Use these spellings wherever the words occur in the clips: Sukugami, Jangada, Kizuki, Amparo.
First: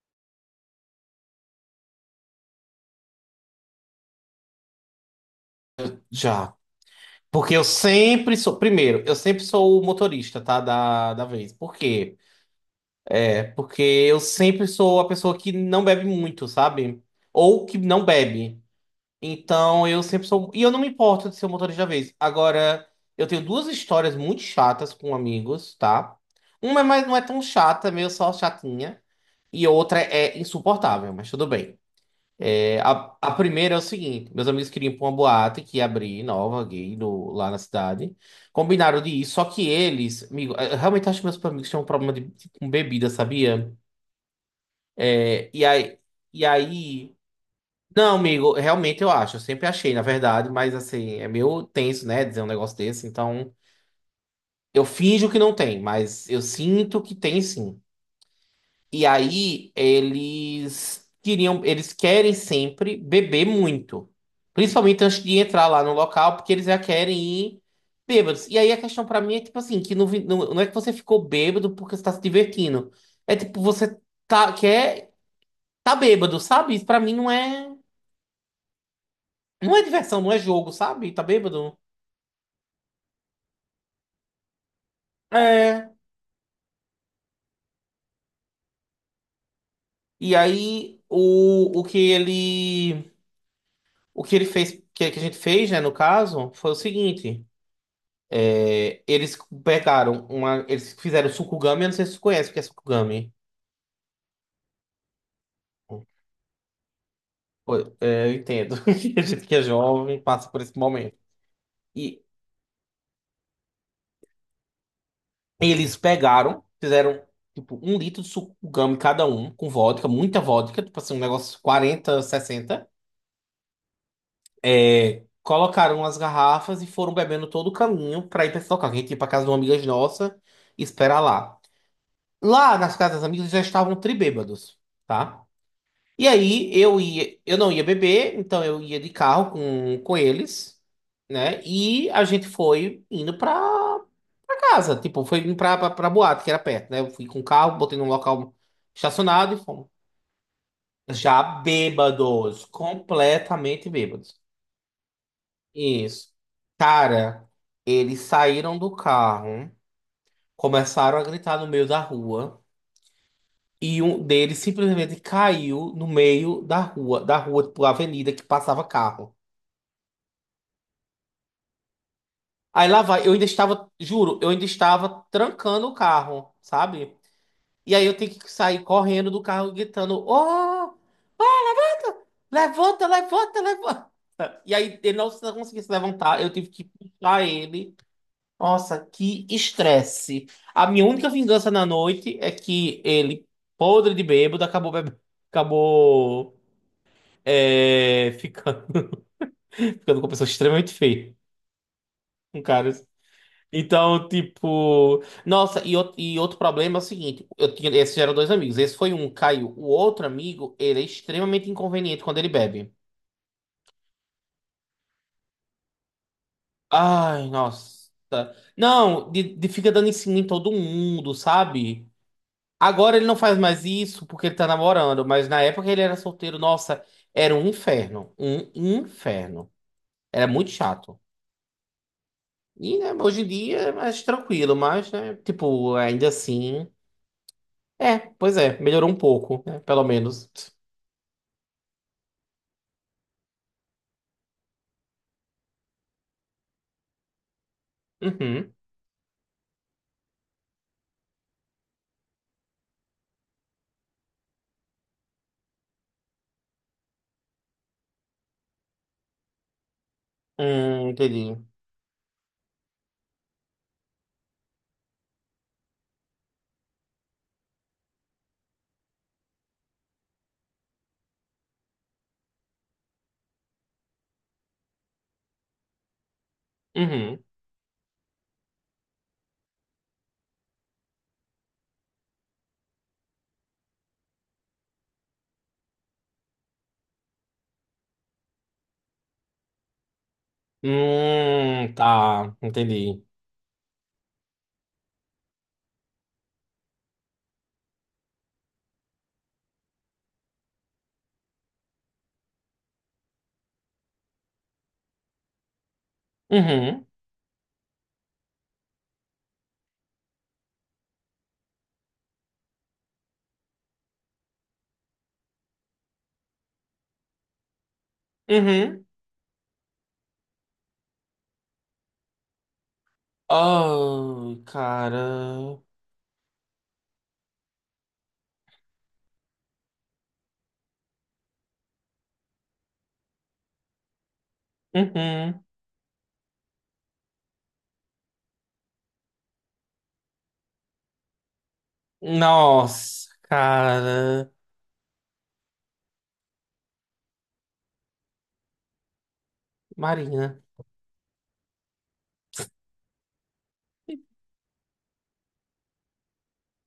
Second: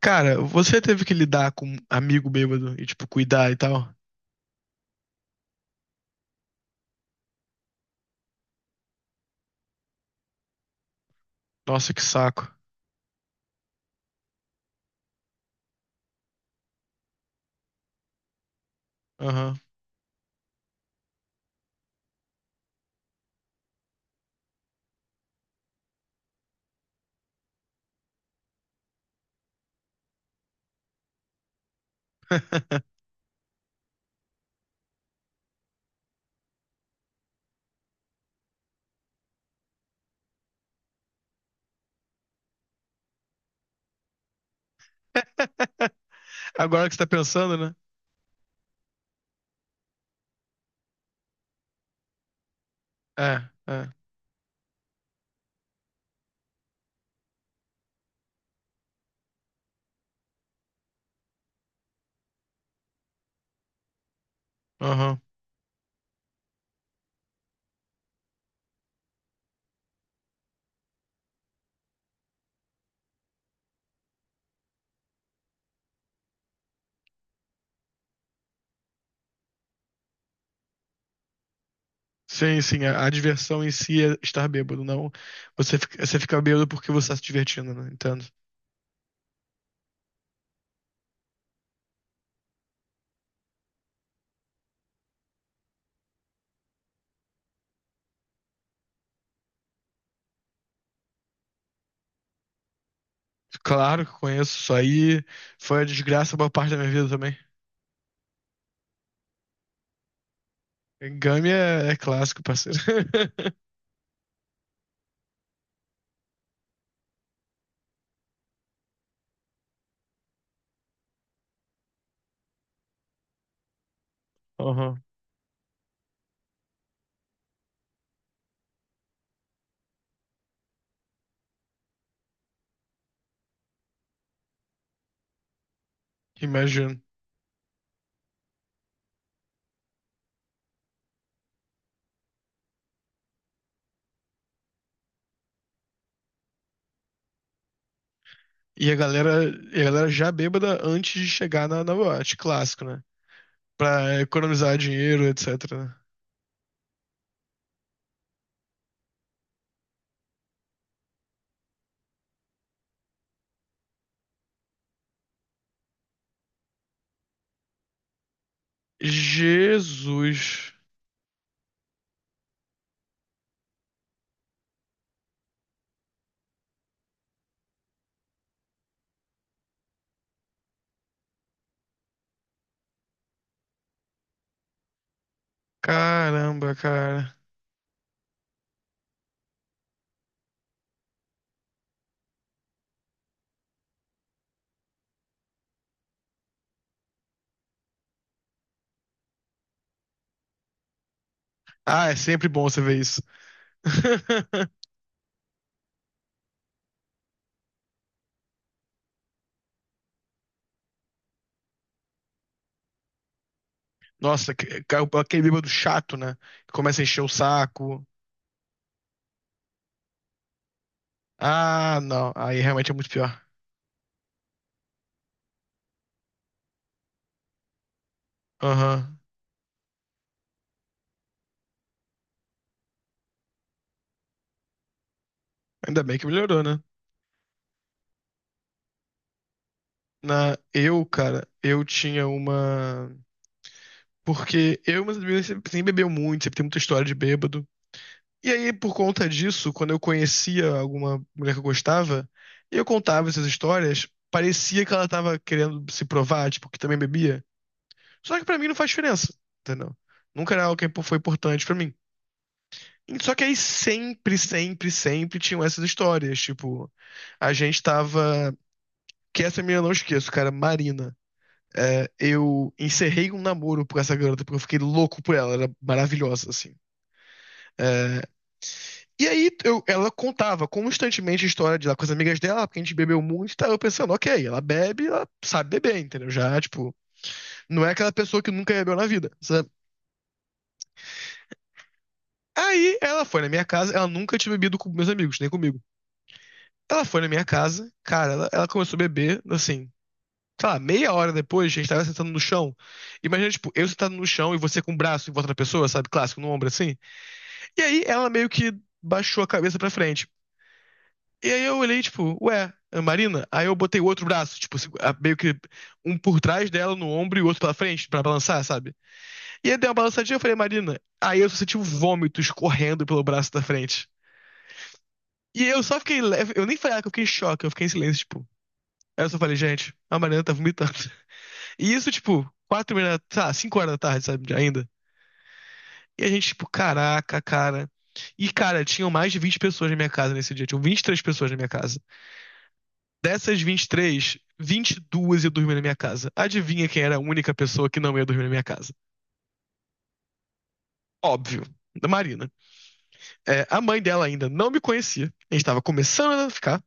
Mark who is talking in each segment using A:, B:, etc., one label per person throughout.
A: Cara, você teve que lidar com um amigo bêbado e, tipo, cuidar e tal?
B: Já. Porque eu sempre sou. Primeiro, eu sempre sou o motorista, tá? Da vez. Por
A: Nossa, que
B: quê?
A: saco.
B: É porque eu sempre sou a pessoa que não bebe muito, sabe? Ou que não bebe.
A: Aham.
B: Então eu sempre sou. E eu não me importo de ser o motorista da vez. Agora, eu tenho duas histórias muito chatas com amigos, tá? Uma é mais, não é tão chata, é meio só chatinha. E a outra é insuportável, mas tudo bem. A primeira é o seguinte: meus amigos queriam ir pra uma boate que ia abrir nova, gay, lá na cidade. Combinaram de ir, só que eles, amigo, eu realmente acho que meus amigos tinham um problema com bebida, sabia? É, e aí, e
A: Agora que você tá
B: aí.
A: pensando, né?
B: Não, amigo, realmente eu acho. Eu sempre achei, na verdade, mas assim, é meio tenso, né? Dizer um negócio desse.
A: É,
B: Então,
A: é.
B: eu finjo que não tem, mas eu sinto que tem sim. E aí eles querem sempre beber muito. Principalmente
A: Aham.
B: antes de entrar lá no local, porque eles já querem ir bêbados. E aí a questão pra mim é tipo assim, que não, vi- não, não é que você ficou bêbado porque você tá se divertindo. É tipo, você tá, quer, tá bêbado, sabe? Isso pra mim não é, não é diversão, não é jogo, sabe? Tá bêbado.
A: Sim, sim. A diversão em si é estar bêbado, não. Você
B: É.
A: fica, você fica bêbado porque você tá se divertindo, né? Entendo.
B: E aí o que ele fez, que a gente fez, né, no caso, foi o seguinte. É, eles pegaram uma. Eles fizeram Sukugami, eu não sei se você conhece o que é Sukugami.
A: Claro que conheço isso aí. Foi a desgraça boa parte da minha vida também.
B: Foi, é, eu entendo. A gente que é jovem passa por esse momento.
A: Game é
B: E
A: clássico, parceiro.
B: eles pegaram, fizeram tipo um litro de Sukugami cada um, com vodka, muita vodka, tipo assim, um negócio 40, 60.
A: Aham.
B: É, colocaram as garrafas e foram bebendo todo o caminho pra ir pra esse local. Que a gente ia pra casa de uma amiga nossa e esperar lá. Lá nas casas das amigas já estavam tribêbados, tá? E aí
A: Imagino.
B: eu não ia beber, então eu ia de carro com eles, né? E a gente foi indo pra casa, tipo, foi indo pra boate, que era perto, né? Eu fui com o carro, botei num local
A: E a galera,
B: estacionado e
A: e a
B: fomos.
A: galera já bêbada antes de
B: Já
A: chegar na boate,
B: bêbados,
A: clássico, né?
B: completamente
A: Pra
B: bêbados.
A: economizar dinheiro, etc.
B: Isso. Cara, eles saíram do carro, começaram a gritar no meio da rua. E um deles simplesmente caiu no meio da rua, tipo, avenida que passava carro.
A: Jesus.
B: Aí lá vai, eu ainda estava, juro, eu ainda estava trancando o carro, sabe? E aí eu tenho que sair correndo do carro gritando: Oh, levanta, levanta, levanta. E aí ele não conseguia se levantar, eu tive
A: Caramba,
B: que
A: cara.
B: puxar ele. Nossa, que estresse. A minha única vingança na noite é que ele, podre de bêbado, acabou bebendo, acabou ficando, ficando com uma pessoa extremamente feia.
A: Ah, é sempre bom
B: Um
A: você
B: cara.
A: ver isso.
B: Então, tipo, nossa, e outro problema é o seguinte, eu tinha, esses eram dois amigos, esse foi um, caiu. O outro amigo, ele é extremamente inconveniente quando ele bebe.
A: Nossa, aquele bêbado chato, né? Que começa a encher o
B: Ai,
A: saco.
B: nossa. Não, de fica dando em cima em todo mundo,
A: Ah,
B: sabe?
A: não. Aí realmente é muito
B: Agora ele não
A: pior.
B: faz mais isso porque ele tá namorando, mas na época que ele era solteiro, nossa, era um inferno, um
A: Aham.
B: inferno. Era muito chato. E, né, hoje em dia é mais tranquilo, mas, né, tipo,
A: Ainda bem que
B: ainda
A: melhorou, né?
B: assim. É, pois é, melhorou um pouco, né? Pelo menos.
A: Eu, cara, eu tinha uma. Porque eu, mas sempre bebeu muito, sempre tem muita história de bêbado. E aí,
B: Uhum.
A: por conta disso, quando eu conhecia alguma mulher que eu gostava, e eu contava essas histórias, parecia que ela tava querendo se provar, tipo, que também bebia. Só que pra mim não faz diferença, entendeu? Nunca era algo que foi
B: Entendi.
A: importante pra mim. Só que aí sempre, sempre, sempre tinham essas histórias, tipo, a gente tava, que essa menina eu não esqueço, cara, Marina. É, eu encerrei um namoro com essa garota porque eu fiquei louco por ela, ela era maravilhosa, assim.
B: Uhum.
A: É, Ela contava constantemente a história de lá com as amigas dela, porque a gente bebeu muito, e tá eu pensando, ok, ela bebe, ela sabe beber, entendeu? Já, tipo, não é aquela pessoa que nunca bebeu na vida, sabe?
B: Tá,
A: Aí ela
B: entendi.
A: foi na minha casa, ela nunca tinha bebido com meus amigos, nem comigo. Ela foi na minha casa, cara, ela começou a beber, assim, sei lá, meia hora depois, a gente tava sentando no chão. Imagina, tipo, eu sentado no chão e você com o braço em volta da pessoa, sabe? Clássico, no ombro assim.
B: Uhum.
A: E aí ela meio que baixou a cabeça pra frente. E aí eu olhei, tipo, ué, Ana Marina? Aí eu botei o outro braço, tipo, meio que um por trás dela no ombro e o outro pela frente pra balançar, sabe?
B: Uhum.
A: E aí deu uma balançadinha, eu falei, Marina. Aí eu só senti um vômito escorrendo pelo braço da frente.
B: Oh,
A: E
B: cara.
A: eu só fiquei leve, eu nem falei ah, que eu fiquei em choque, eu fiquei em silêncio, tipo. Aí eu só falei, gente, a Marina tá vomitando. E isso, tipo, 4 horas, tá, 5 horas da tarde, sabe, ainda.
B: Uhum.
A: E a gente, tipo, caraca, cara. E, cara, tinham mais de 20 pessoas na minha casa nesse dia, tinham 23 pessoas na minha casa.
B: Nossa,
A: Dessas vinte e três,
B: cara.
A: 22 ia dormir na minha casa. Adivinha quem era a única pessoa que não ia dormir na minha casa?
B: Marina.
A: Óbvio, da Marina. É, a mãe dela ainda não me conhecia. A gente tava começando a ficar.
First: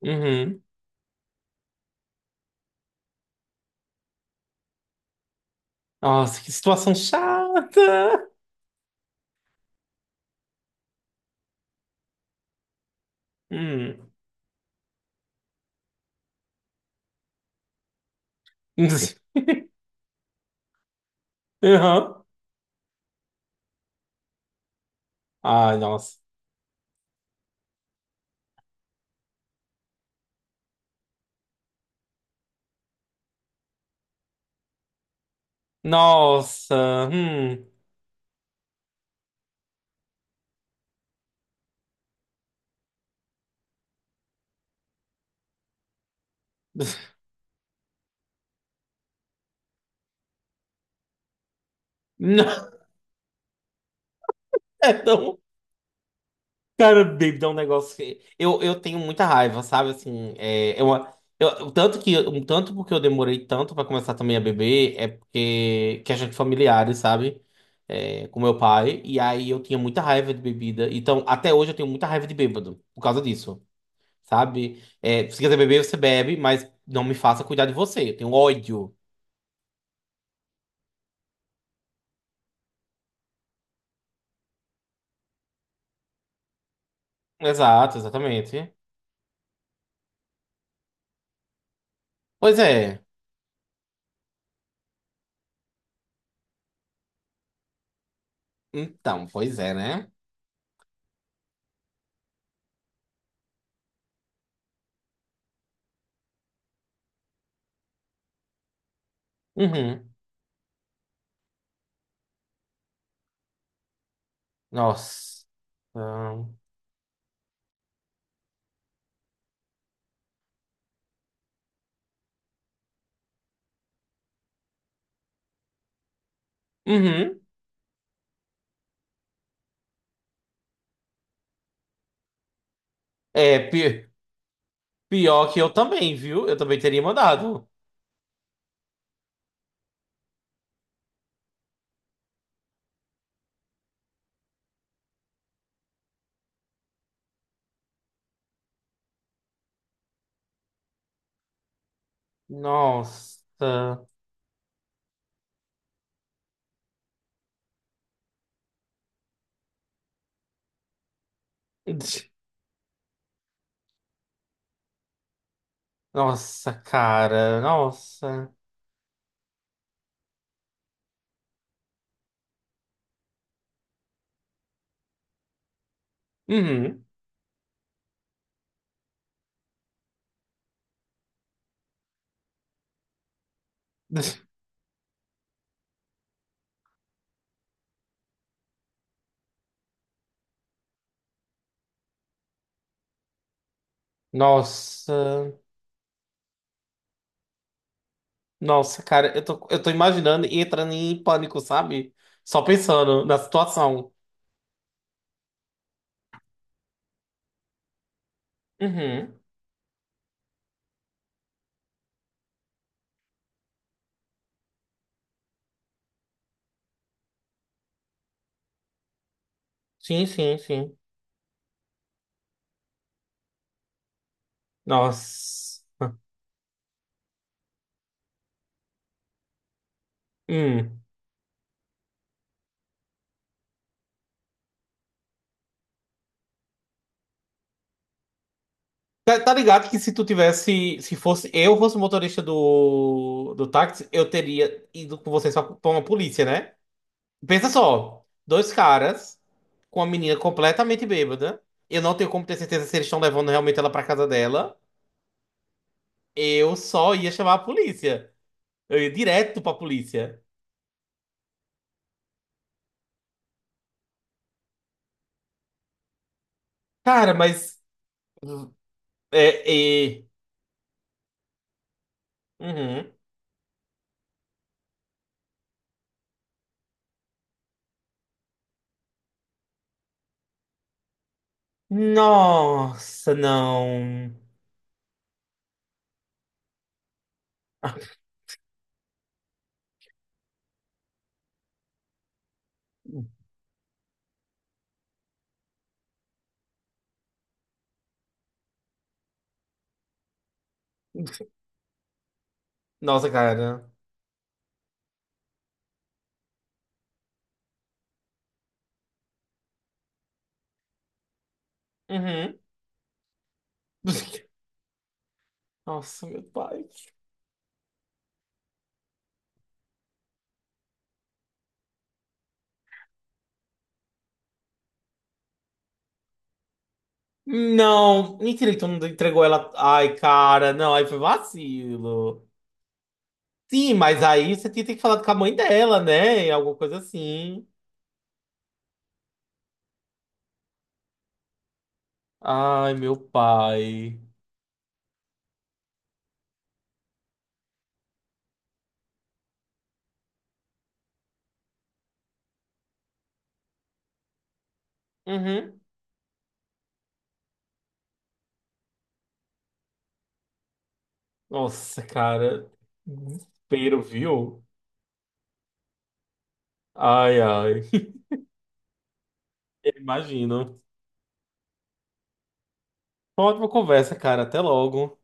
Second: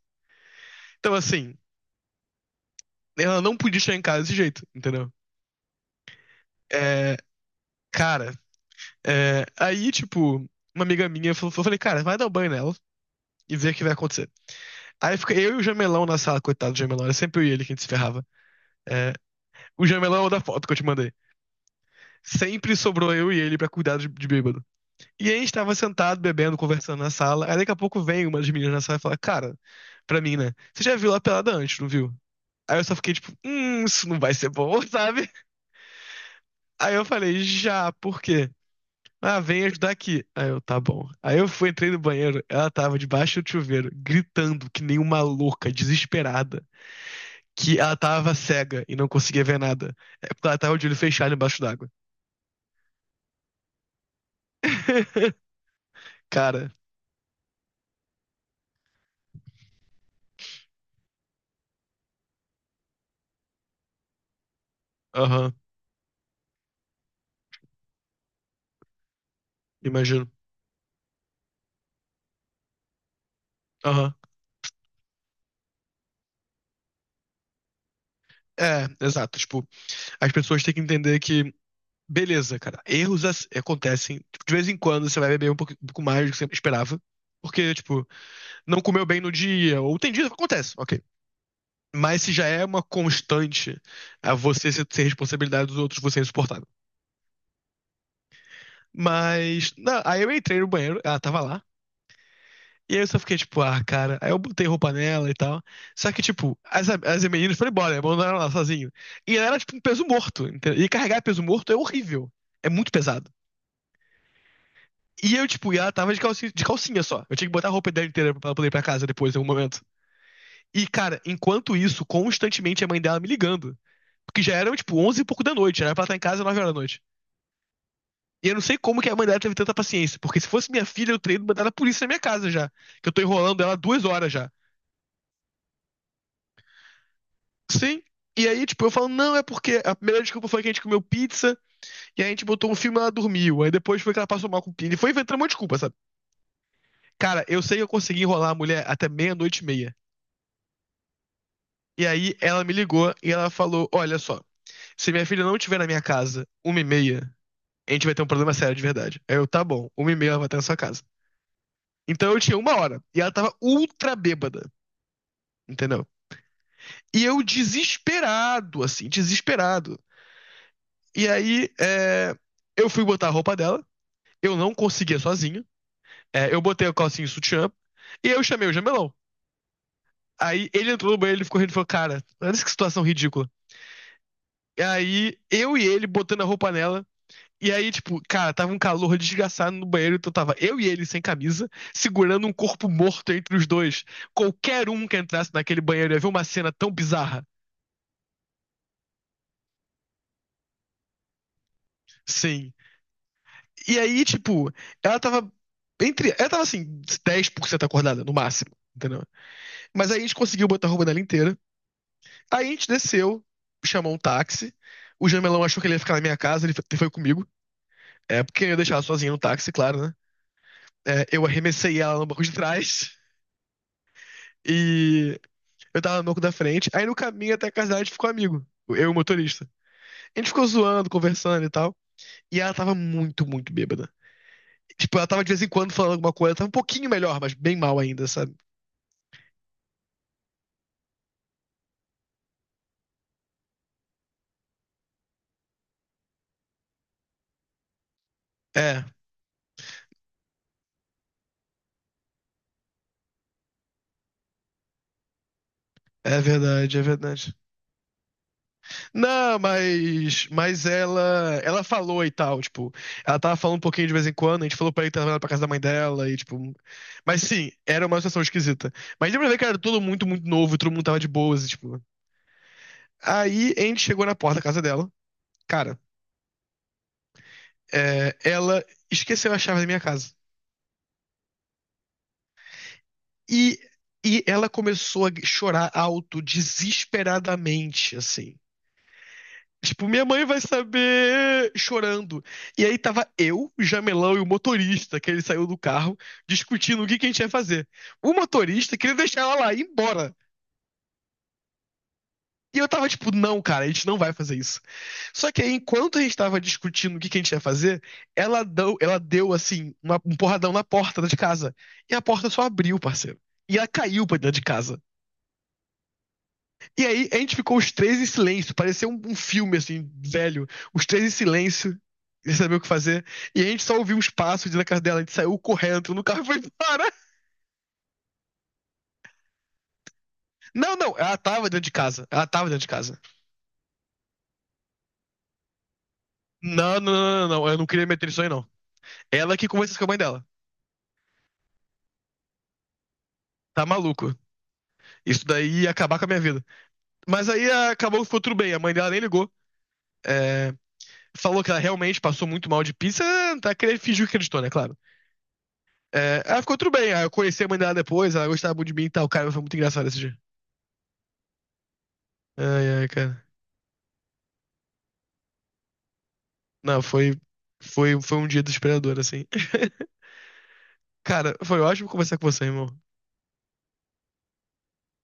B: Uhum.
A: Então, assim, ela não podia chegar em casa desse jeito, entendeu?
B: Nossa, que situação
A: É,
B: chata.
A: cara, aí, tipo, uma amiga minha falou, eu falei, cara, vai dar um banho nela e ver o que vai
B: Hum.
A: acontecer. Aí fica eu e o Jamelão na sala, coitado do Jamelão, era sempre eu e ele que a gente se ferrava. É, o Jamelão é o da foto que eu te mandei.
B: Uhum.
A: Sempre sobrou eu e ele pra cuidar de bêbado. E aí a gente tava
B: Ai, nossa.
A: sentado, bebendo, conversando na sala. Aí daqui a pouco vem uma das meninas na sala e fala, cara, pra mim, né? Você já viu lá pelada antes, não viu? Aí eu só fiquei tipo, isso não vai ser bom, sabe? Aí eu
B: Nossa.
A: falei,
B: Hum.
A: já, por quê? Ah, vem ajudar aqui. Aí eu, tá bom. Aí eu fui, entrei no banheiro, ela tava debaixo do chuveiro, gritando que nem uma louca, desesperada, que ela tava cega e não conseguia ver nada. É porque ela tava de olho fechado embaixo d'água.
B: Não,
A: Cara,
B: Cara, David, é um negócio que eu tenho muita raiva, sabe? Assim, o tanto que um tanto porque eu demorei tanto pra começar também a beber é
A: aham,
B: porque questão de familiares, sabe? Com meu pai, e aí eu tinha muita
A: imagino.
B: raiva de bebida. Então, até hoje eu tenho muita raiva de bêbado por causa disso,
A: Aham.
B: sabe? Se quiser beber, você bebe, mas não me faça cuidar de você. Eu tenho
A: É,
B: ódio.
A: exato, tipo, as pessoas têm que entender que, beleza, cara, erros acontecem. Tipo, de vez em quando você vai beber um pouco mais do que você esperava. Porque,
B: Exato,
A: tipo,
B: exatamente.
A: não comeu bem no dia, ou tem dias que acontece, ok. Mas se já
B: Pois
A: é uma
B: é.
A: constante a você ser responsabilidade dos outros, você é insuportável.
B: Então, pois
A: Mas,
B: é,
A: não,
B: né?
A: aí eu entrei no banheiro, ela tava lá. E aí eu só fiquei, tipo, ah, cara. Aí eu botei roupa nela e tal. Só que, tipo, as meninas foram embora, abandonaram ela sozinho. E ela era, tipo, um peso
B: Uhum.
A: morto, entendeu? E carregar peso morto é horrível. É muito pesado. E
B: Nossa.
A: eu, tipo, e ela tava
B: Então,
A: de calcinha só. Eu tinha que botar a roupa dela inteira pra ela poder ir pra casa depois, em algum momento. E, cara, enquanto isso, constantemente a mãe dela me ligando. Porque já eram, tipo, 11 e pouco da noite. Já era pra ela estar em casa às 9 horas da noite.
B: uhum.
A: E eu não sei como que a mãe dela teve tanta paciência. Porque se fosse minha filha, eu teria mandado a polícia na minha casa já. Que eu tô
B: É,
A: enrolando ela duas
B: pi-
A: horas já.
B: Pior que eu também, viu? Eu também teria mandado.
A: Sim. E aí, tipo, eu falo, não, é porque a primeira desculpa foi que a gente comeu pizza, e aí a gente botou um filme e ela dormiu. Aí depois foi que ela passou mal com pizza. E foi inventando uma desculpa, sabe? Cara, eu sei que eu consegui enrolar a mulher até meia-noite e meia. E aí ela me ligou e ela falou:
B: Nossa.
A: Olha só, se minha filha não estiver na minha casa uma e meia, a gente vai ter um problema sério de verdade. Aí eu, tá bom, uma e meia ela vai estar na sua casa. Então eu tinha 1 hora e ela tava ultra bêbada, entendeu?
B: Nossa,
A: E eu
B: cara. Nossa.
A: desesperado, assim, desesperado. E aí eu fui botar a roupa dela, eu não conseguia sozinho. É, eu botei o
B: Uhum.
A: calcinho e o sutiã e eu chamei o Jamelão. Aí ele entrou no banheiro, ele ficou rindo e falou: Cara, olha que situação ridícula. E aí eu e ele botando a roupa nela. E aí, tipo, cara, tava um calor desgraçado no banheiro, então tava eu e ele sem camisa, segurando um corpo morto entre os dois. Qualquer um que entrasse
B: Nossa.
A: naquele banheiro ia ver uma cena tão bizarra.
B: Nossa, cara. Eu tô imaginando e entrando em pânico, sabe? Só
A: Sim.
B: pensando na
A: E
B: situação.
A: aí, tipo, ela tava entre. Ela tava assim, 10% acordada, no máximo, entendeu?
B: Uhum.
A: Mas aí a gente conseguiu botar a roupa dela inteira. Aí a gente desceu, chamou um táxi. O Jamelão achou que ele ia ficar na minha casa, ele foi comigo. É, porque eu ia deixar ela sozinha no táxi, claro, né?
B: Sim, sim, sim.
A: É, eu arremessei ela no banco de trás. E
B: Nossa.
A: eu tava no banco da frente. Aí no caminho até a casa dela a gente ficou amigo. Eu e o motorista. A gente ficou
B: Hum.
A: zoando, conversando e tal. E ela tava muito, muito bêbada. Tipo, ela tava de vez em quando falando alguma coisa. Tava um pouquinho melhor, mas bem mal ainda, sabe?
B: Tá, tá ligado que se tu tivesse, se fosse eu fosse o motorista do táxi, eu teria ido com você só pra uma polícia, né? Pensa só, dois
A: É,
B: caras com uma menina completamente bêbada. Eu não tenho como ter certeza se eles estão levando realmente ela pra casa dela.
A: é
B: Eu
A: verdade, é
B: só ia chamar
A: verdade.
B: a polícia. Eu ia
A: Não,
B: direto pra polícia.
A: mas ela, falou e tal, tipo, ela tava falando um pouquinho de vez em quando, a gente falou pra ele trazer ela que tava pra casa da mãe dela e tipo,
B: Cara,
A: mas sim,
B: mas.
A: era uma situação esquisita. Mas deu
B: É,
A: pra ver que era tudo muito,
B: é.
A: muito novo, e todo mundo tava de boas, e, tipo.
B: Uhum.
A: Aí a gente chegou na porta da casa dela. Cara, ela esqueceu a chave da minha casa.
B: Nossa,
A: E,
B: não.
A: e ela começou a chorar alto, desesperadamente, assim. Tipo, minha mãe vai saber chorando. E aí tava eu, o Jamelão e o motorista, que ele saiu do carro, discutindo o que a gente ia fazer. O motorista queria deixar ela lá, ir embora. E eu tava
B: Nossa,
A: tipo, não, cara, a
B: cara.
A: gente não vai fazer isso. Só que aí, enquanto a gente tava discutindo o que que a gente ia fazer, ela deu assim, um porradão na porta de casa. E a porta
B: Uhum.
A: só abriu, parceiro. E ela caiu pra dentro de casa.
B: Nossa, meu pai.
A: E aí, a gente ficou os três em silêncio. Parecia um filme, assim, velho. Os três em silêncio, sem saber o que fazer. E a gente só ouviu uns passos na casa dela. A gente saiu correndo, entrou no carro e foi embora.
B: Não, mentira que tu não entregou ela. Ai, cara,
A: Não,
B: não, aí
A: não,
B: foi
A: ela tava dentro de casa.
B: vacilo.
A: Ela tava dentro de casa.
B: Sim, mas aí você tinha que falar com a mãe dela, né? Alguma
A: Não,
B: coisa
A: não, não, não,
B: assim.
A: não. Eu não queria meter isso aí, não. Ela que conversou com a mãe dela.
B: Ai, meu
A: Tá
B: pai.
A: maluco. Isso daí ia acabar com a minha vida. Mas aí acabou que ficou tudo bem. A mãe dela nem ligou. É, falou que ela realmente passou muito mal de pizza. Tá, fingiu que acreditou, né? Claro.
B: Uhum.
A: É, ela ficou tudo bem. Eu conheci a mãe dela depois. Ela gostava muito de mim e tal. Cara, foi muito engraçado esse dia.
B: Nossa, cara.
A: Ai, ai, cara.
B: Desespero, viu?
A: Não, foi,
B: Ai, ai.
A: um dia desesperador, assim.
B: Imagino.
A: Cara, foi ótimo conversar com você, irmão.
B: Foi uma ótima conversa, cara. Até logo.